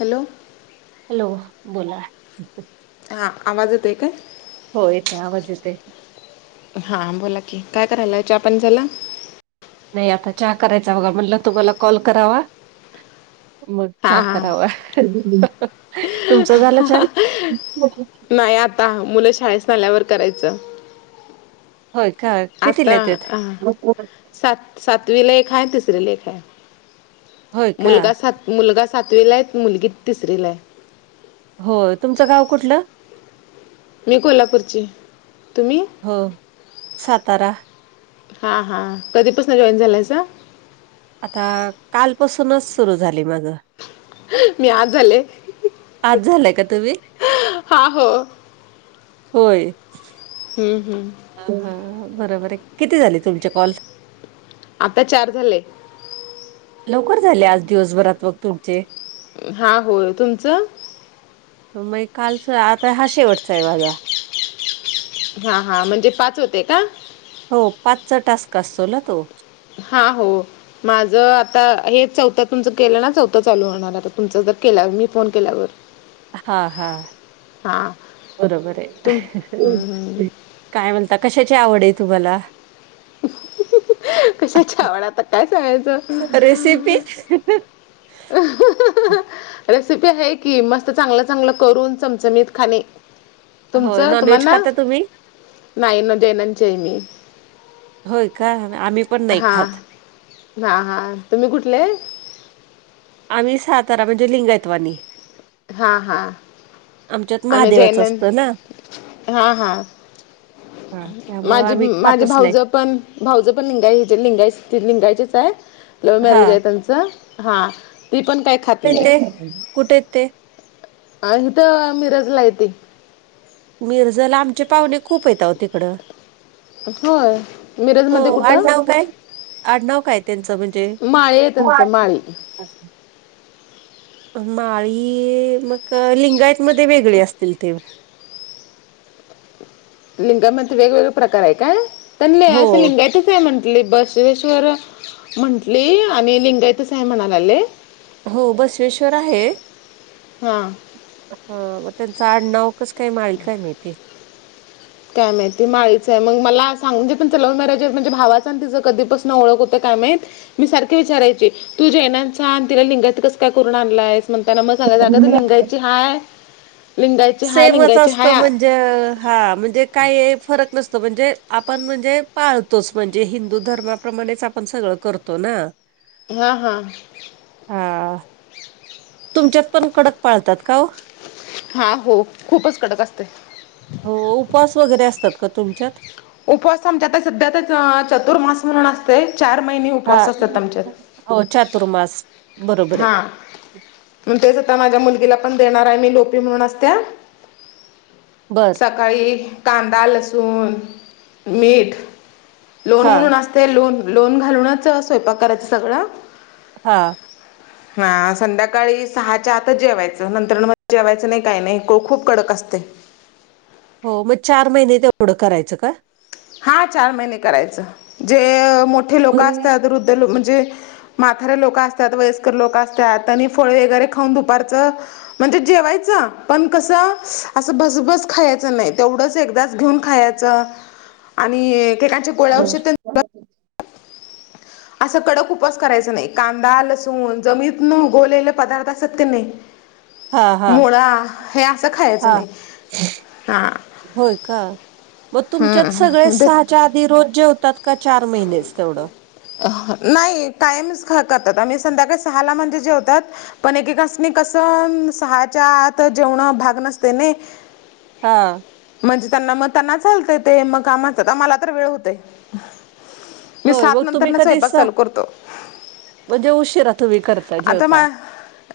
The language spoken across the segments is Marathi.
हॅलो हॅलो बोला. हा आवाज येत आहे काय? हो येतो आवाज येतोय. हां बोला की काय करायला? चहा पाणी झाला? नाही आता चहा करायचा बघा म्हटलं तुम्हाला कॉल करावा. मग हां चा हां करावा. तुमचं झालं चहा? त मुलं शाळेत आल्यावर करायचं. होय का. कितीला आता येतात? हां सात सातवीला एक आहे. तिसरीला एक आहे. होय का मुलगा सात मुलगा सातवीला आहे. मुलगी तिसरीला आहे. होय. तुमचं गाव कुठलं? मी कोल्हापूरची. तुम्ही? हो सातारा. हां हां कधीपासून जॉईन झाला आहेसा? आता कालपासूनच सुरू झाली माझं. मी आज झाले. आज झालाय का तुम्ही? हां हो होय. हम्म हम्म. बरोबर आहे. किती झाले तुमचे कॉल? आता चार झाले. लवकर झाले आज दिवसभरात मग तुमचे. हा होय. तुमचं? मग कालच आता हा शेवटचा आहे माझा. हा हा म्हणजे पाच होते का? हो पाचचा टास्क असतो ना तो हा, हो. माझं आता हे चौथं तुमचं केलं ना चौथं चालू होणार आता तुमच जर केल्यावर मी फोन केल्यावर हा हा हा बरोबर तुम हम्म, आहे. हम्म. काय म्हणता कशाची आवड आहे तुम्हाला? ह, कशाच्या आवड आता काय सांगायचं ह, बरी आहे रेसिपी अ हम्म हम्म [unintelligible] [unintelligible] रेसिपी आहे की मस्त चांगलं चांगलं करून चमचमीत खाणे. हो तुमचं तुम्हा नॉनव्हेज ना खाता तुम्ही? ना ना जैनांचे आहे मी. होय का आम्ही पण नाही खात. हा हा तुम्ही कुठलाय? आम्ही सातारा म्हणजे लिंगायतवानी. हा, हा आमच्यात आम्ही महादेवाचं जैनंद असतं ना हा, हा. हा त्यामुळं माझी आम्ही माझी खातच नाही भाऊजय पण भावजय पण लिंगाय- लिंगायच -लिंगायचेच आहे लव्ह हा मॅरेज आहे त्यांचं. हा ती पण काय खात कुठ नाही आहेत ते, कुठे आहेत ते? आ इथ मिरजला आहे इथं. मिरजला आमचे पाहुणे खूप आहेत आव तिकडं. होय मिरजमध्ये कुठं? आडनव काय त्यांचं म्हणजे, माळी हो त्यांचं आहे माळी की माळी मग लिंगायत मध्ये वेगळी असतील ते, लिंगामध्ये वेगवेगळे प्रकार आहे काय पण ल हो असं लिंगाचे आहे म्हंटली बसवेश्वर म्हंटली आणि लिंगायत सा आहे म्हणाले. हो बसवेश्वर आहे. हां म त्यांच आडनाव कस काय माळी काय माहिती. काय माहिती ती माळीचं आहे, मग मला सांगून पणचं लव्ह मॅरेजे म्हणजे भावाचं आणि कधीपासून ओळख होतं काय माहीत. मी सारखे विचारायचे तू जैनांचा आणि तिला लिंगात कस काय करून आणलायस. म्हणताना मग सांगायचं अगं लिंगायची हाय, लिंगायची हाय, लिंगायची हाय. जे हा म्हणजे काय फरक नसत म्हणजे आपण म्हणजे पाळतोच म्हणजे हिंदू धर्माप्रमाणेच आपण सगळं करतो ना. हा हा. हा तुमच्यात पण कडक पाळतात का ओ? हा हो खूपच कडक असते हो उपवास वगैरे असतात का तुमच्यात? उपवास आमच्या आता सध्यातच चतुर्मास म्हणून असते चार महिने हा उपवास असतात आमच्यात. हो चातुर्मास. बरोबर आहे हा मग तेच आता माझ्या मुलगीला पण देणार आहे मी पण लोपी म्हणून असत्या. बरं! सकाळी कांदा, लसूण, मीठ लोणी हा म्हणून असत. ते लोन -लोन घालूनच स्वयंपाक करायचं सगळं. हा. हा संध्याकाळी सहाच्या आतच जेवायचं नंतर जेवायचं नाही काही नाही खूप कडक असते. हो मग चार महिने तेवढं करायचं का? हा चार महिने करायचं जे मोठे लोक असतात, वृद्ध लोक म्हणजे म्हतारे लोकं असतात, वयस्कर लोक असतात, त्यांनी फळे वगैरे खाऊन दुपारचं म्हणजे जेवायचं पण कसं असं बसबस खायचं नाही तेवढंच एकदाच घेऊन खायचं. आणि एके एकाच गोळ्या औषध बरोबर तेन असा कडक उपवास करायचा नाही कांदा लसूण जमीतून उघवलेले पदार्थ असत की नाही. [inaudible] हा मुळा हे असं खायचं हा नाही हा. होय का, मग तुमच्यात हम्म सगळे म्हणजे सात च्या आधी रोज जेवतात की चार महिनेच तेवढं. नाही कायमच खातात आम्ही संध्याकाळी सहाला म्हणजे जेवतात. पण एकेकासनी कसं सहाच्या आत जेवण भाग नसते नाही. हा. म्हणजे त्यांना मग त्यांना चालत ते मग कामाच मला तर वेळ होतय. होय मग तुम्ही कधी स्वयंपाक सा चालू करतो म्हणजे उशिरा तुम्ही करता आता जेवता. मा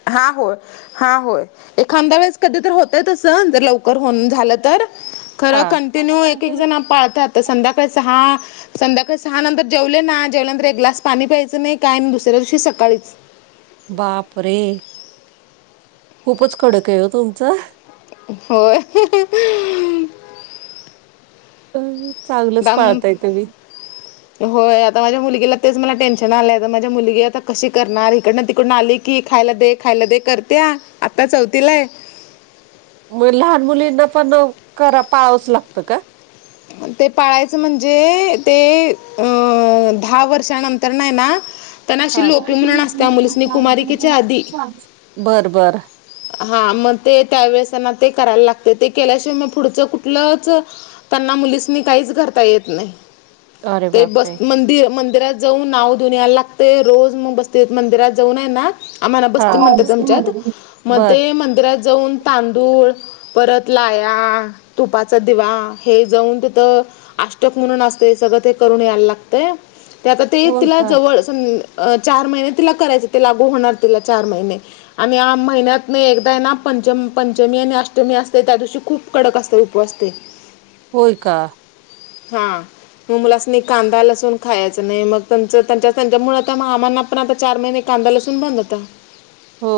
हा होय. हा होय. एखाद्या वेळेस कधी तर होत असं जर लवकर होन झालं तर. खरं हा. कंटिन्यू एक एक जण पाळतात तर संध्याकाळच हा. संध्याकाळी सहा नंतर जेवले ना जेवल्यानंतर एक ग्लास पाणी प्यायचं नाही काय दुसऱ्या दिवशी सकाळीच. बाप रे. खूपच कडक आहे हो तुमच. होय हम्म. अ चांगलंच दम पाळताय तुम्ही. होय आता माझ्या मुलगीला तेच मला टेन्शन आलंय माझ्या मुलगी आता कशी करणार इकडून तिकडून आली. की खायला दे खायला दे करते आता चौथीलाय. मग लहान मुलींना पण जरा पाळावच लागतं का. ते पाळायचं म्हणजे ते अ दहा वर्षानंतर नाही ना. त्यांना अशी हा. लोपी म्हणुन असत त्या मुलसिनी कुमारिकेच्या आधी. बरं बरं. हा मग ते त्यावेेळेस त्यांना ते करायला लागते ते केल्याशिवाय मग पुढच कुठलंच. त्यांना मुलीसनी काहीच धरता येत नाही अरे ते बस बापरे मंदिर मंदिरात जाऊन नाव देऊन यायला लागतेय रोज मग बसते मंदिरात जाऊन आहे ना. आम्हाला हा. बस्ती म्हणतात आमच्यात मग बर ते मंदिरात जाऊन तांदूळ परत लाया तुपाचा दिवा हे जाऊन तिथं अष्टक पणून असते सगळं ते करून यायला लागतय ते आता ते होय तिला का जवळ चार महिने ते तिला करायचे लागू होणार त चार महिने आणि या महिन्यात महिन्यात एकदा आहे ना पंचमी आणि अष्टमी असते त्या दिवशी खूप कडक असते उपवास असते. होय का. हा. मग मुलासनी कांदा लसून खायचं नाही मग त्यांच्या त्यांच्या मुळ तर आम्हाला पण आता चार महिने कांदा लसून बंद आता हो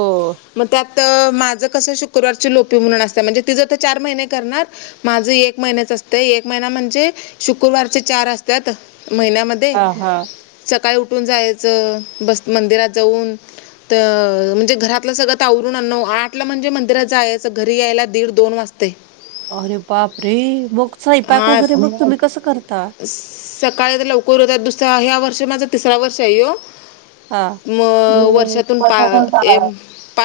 मग त्यात. माझं कसं शुक्रवारची लोपी म्हणुन असतात म्हणजे तिच तर चार महिने करणार. माझं एक महिनाच असते एक महिना म्हणजे शुक्रवारचे चार असतात महिन्यामध्ये. हा हा. सकाळी उठून जायचं बस मंदिरात जाऊन. म्हणजे घरातलं सगळं त आवरून आठ ला म्हणजे मंदिरात जायच घरी यायला दीड दोन वाजतात. अरे बाप रे मग स्वयंपाक हा वगैरे मग तुम्ही कसं करता. सकाळी तर लवकर होतात दुसरा ह्या वर्ष माझा तिसरा वर्ष आहे हो. हां. मग वर्षातून पाच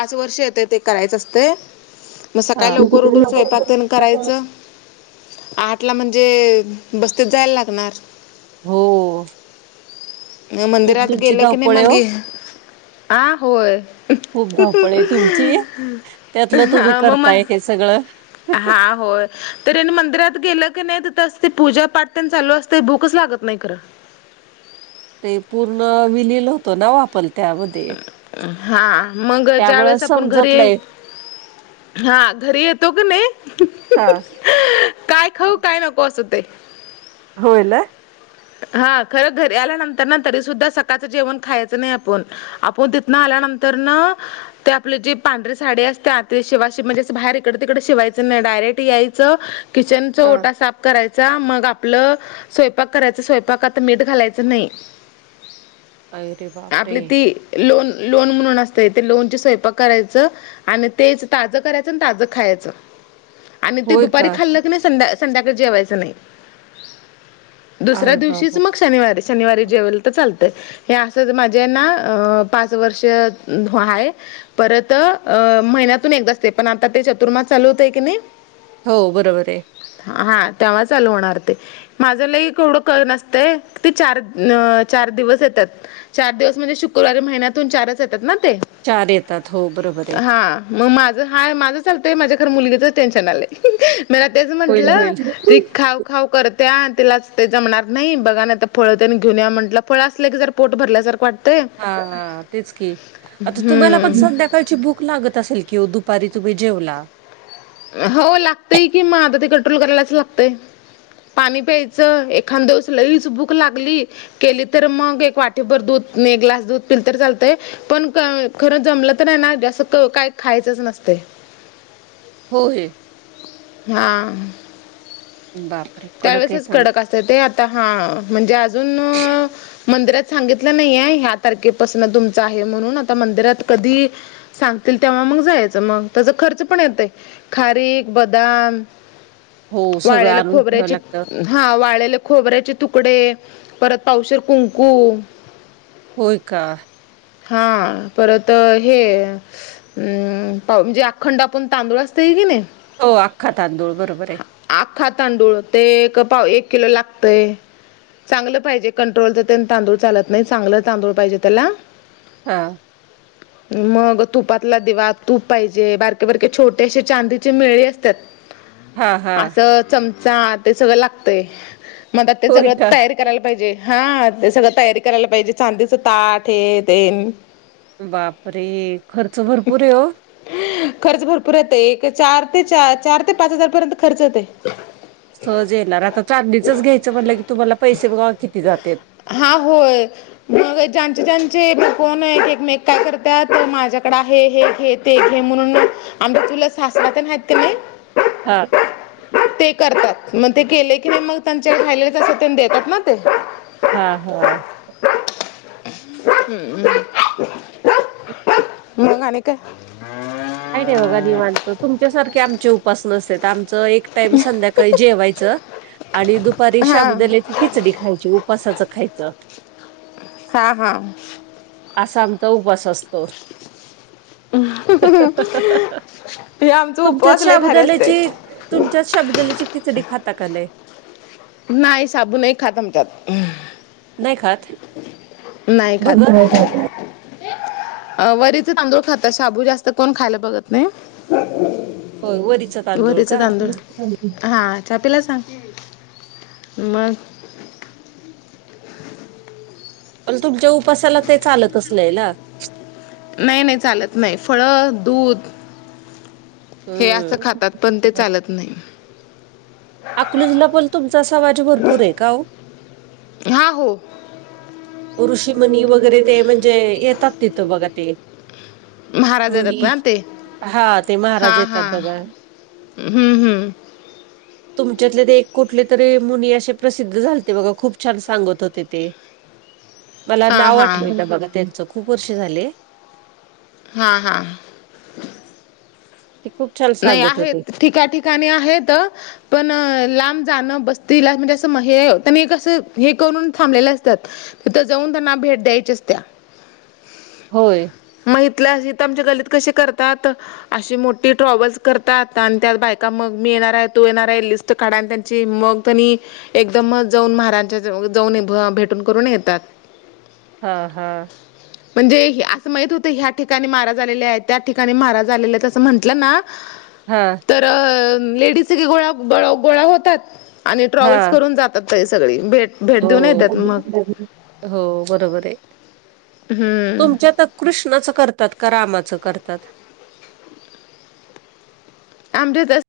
पाच वर्ष येत ते करायचं असते मग हां. सकाळी लवकर उठून स्वयंपाक आणि करायचं. आठ ला म्हणजे बसतीत जायला लागणार. हो. खूप मंदिरात तुमची गेलं की नाही धावपळ आहे मग हो. आ होय. खूप धावपळ तुमची त्यातलं तुम्ही हा मग म करताय हे सगळ. कनी मंदिरात गेलं की नाही तिथ असते पूजा पाठ त्यांनी चालू असते भूकच लागत नाही खरं. ते पूर्ण विलील होतं ना ओ आपण त्यामध्ये हा मग ज्या त्यामुळं वेळेस आपण समजत घरी. नाही. हा घरी येतो की नाही हां. काय खाऊ काय नको असं होते. होय ना. हा खरं घरी आल्यानंतर ना तरी सुुद्धा सकाळचं जेवण खायचं नाही आपण आपण तिथनं आल्यानंतर न ते आपली जी पांढरीे सांडी असते आंत शिवायचं म्हणजे बाहेर इकडं तिकडे शिवायचं नाहीं डायरेक्ट यायचं किंचनचा हां. ओटा साफ करायंचा मंग आपलं स्वयंपाक करायचं स्वयंपाकांत मीठ घालायचं नाहीं अरे बापरे! आपलीं ती लोन लोन म्हणूंन असतं ते लोन स्वयंपाक करायचं आणि तेचं ताजं करायचं आणि ताजं खायचं [unintelligible] आणि ते दुपारी का? खाल्लं की नाहीं संध्या संध्याकाळी जेवायचं नाहीं अरे दुसऱ्यां दिवशीच बाप! मंग शनिवारी शनिवारी जेवंल तरं चालतंय हे असंच माझ्या आहेनं पांच वर्ष आहे परंत अ महिन्यांतून एकदाचं असतें पणं आता ते चातुर्मास चालूं होतंय की नाहीं हो बरोबर आहे हां तेंव्हा चालूं होणारं ते माझं लंय एवढं कांहीं नसते ते चार चार दिवंस येतांत चार दिवंस म्हणजे शुक्रवार महिन्यांतून चारचं येतांत नां ते चार येतांत हो बरोबर आहे मंग माझं हाय माझं चालतंय माझ्यां खरं मुलगीचचं टेन्शन आलंय मंला तेचं होईल, म्हंटलं होईल. ती खाऊं खाऊं करत्यां तिला ते जमणांर नाहीं बघां आता फळं त्यांनीं घेऊन यां म्हटलं फळं असलं की जरं पोट भरल्यां जरं वाटतं हां हां तेचं की आता तुम्हांला पणं हम्म संध्या सकांळची भूकं लागतं असेल की दुपारी तुम्हीं जेवला हो लागतंय कि मंग आता ती कंट्रोल करायलांच लागतंय पाणी प्यायचं एखांदवंस लईच भूकं लागली केली तरं मंग एक वाटीभर दूधं एक ग्लास दूधं पिल तरं चालतंय पणं खरं जमलं तरं नाहीं नां जास्तं कांहीं खायंचच नसते हो ये हां बापरे आहे त्यांवेेळेसच चांगलं. कडक असतं ते आता हां म्हणजे अजूंन मंदिरांत सांगितलं नाहीये ह्या तारखेपांसून तुमचं आहे म्हणूंन आता मंदिरांत कधीं सांगतील तेंव्हा मंग जायचं मंग त्यांचा खर्च पणं येतं आहे खारीख बदाम हो सगळं आ वाळलेल्या आंणून ठेवां खोबऱ्याचे लागतं हां वाळले खोबऱ्यांचे तुकडे परंत पावशीर कुंकू होयं कां हां परंत हे हम्मं पां म्हणजे अखंड आपणं तांदूळ असतेई कि नाहीं हो आख्खां तांदूळ बरोबर आहे आख्खां तांडूळ ते पाव एक किलो लागतंय चांगलं पाहिजे कंट्रोलच ते तांदूळ चालतं नाहीं चांगलं तांदूळ पाहिजे त्यांला हां मंग तुपांतला दिवा तूंप पाहिजे बारके बारके छोटे असे चांदीचे मेळे असतांत हां हां. असं चमचां ते सगळं लागतंय मंग ते होय सगळं का? तयारी करायंला पाहिजे हां ते सगळं तयारी करायंला पाहिजे चांदीच तांट हे तेम बापरे खर्च भरंपूर आहे हो खर्च भरपूर येतोय, एक चार ते चार ते पाच- हजार पर्यंत खर्च येतोय. सहज येणार आता चांदीच घ्यायचं म्हटलं की तुम्हाला पैसे बघा किती जात्यात. हा होय, मग ज्यांच, ज्याचं ते, कोण हाय एकमेका करत्यात माझ्याकड आहे हे घे ते घे म्हणून आमचं तुला सासरा तेन हायत कणी हा ते करतात मग ते केले की नाही मग त्यांचे खायला अस देतात ना ते हा, हा ह् मंग आणि काय? आहे जेव बघा निवांत तुमच्यासारखे आमचे उपास नसत्यात आमचं एक टाइम संध्याकाळी जेवायचं आणि दुपारी हा साबुदाण्याची खिचडी खायची उपासाचं खायचं. हा, हां असा आमचा उपास असतो. हे आमचं तुमच्यात उपवास लय भारी असते शाबुदाण्याची तुमच्यात साबुदाण्याची खिचडी खाता का नाही? नाही साबु नाही खात आमच्यात. नाही खात? नाहीय खात! भगर नाही खात. अ, वरीचे तांदूळ खाता शाबू जास्त कोण खायला बघत नाही. हो वरीच तांदूळ का. छापेला सांग, मग पण तुमच्या उपासाला ते चालतच नाही ना? नाही, नाही चालत नाही फळ दूध हे असं हम्म. खातात पण ते चालत नाही. अकलुजला पण तुमचा समाज भरपूर आहे का ओ? हा, हो! ऋषीमुनी वगैरे ते म्हणजे येतात तिथं बघा ते. महाराज येतात मुनी, ना ते हा ते हा महाराज येतात हा बघा. हम्म, हम्म [inaudible] तुमच्यातले ते एक कुठले तरी मुनी असे प्रसिद्ध झालते बघा खूप छान सांगत होते ते. मला हा नाव हा आठवेना बघा त्यांचं खूप वर्ष झाले. हा, हा ते खूप छान नाही सांगत आहेत, होते. ठिका -ठिकाणी आहेत. पण लांब जाणं बस्तीला म्हणजे असं हे, त्यांनी कसं हे करून थांबलेलं असत्यात. तिथं जाऊन त्यांना भेट द्यायची असतीया. होय मग इथल्या इथं, आमच्या गल्लीत कशी करतात अशी मोठी ट्रॉव्हल्स करतात आणि त्यात बायका मग मी येणार हाय तो येणार हाय लिस्ट काढा आणि त्यांची मग त्यांनी एकदम जाऊन महारांच्या जाऊन भेटून करून येतात. हा, हा म्हणजे असं माहित होत ह्या ठिकाणी मराज आलेल्या आहेत त्या ठिकाणी माराज आलेल्या आहेत असं म्हणत म्हलं ना हा तर लेडीज सगळ्या गोळा, गळा, गोळा होतात आणि ट्रॅव्हल्स हां करून जात आता हे सगळी भेट भेट देऊन येतात हो, मग हो बरोबर आहे. हम्म तुमच्यात कृष्णाचं करतात, का रामाचं करतात? [unintelligible]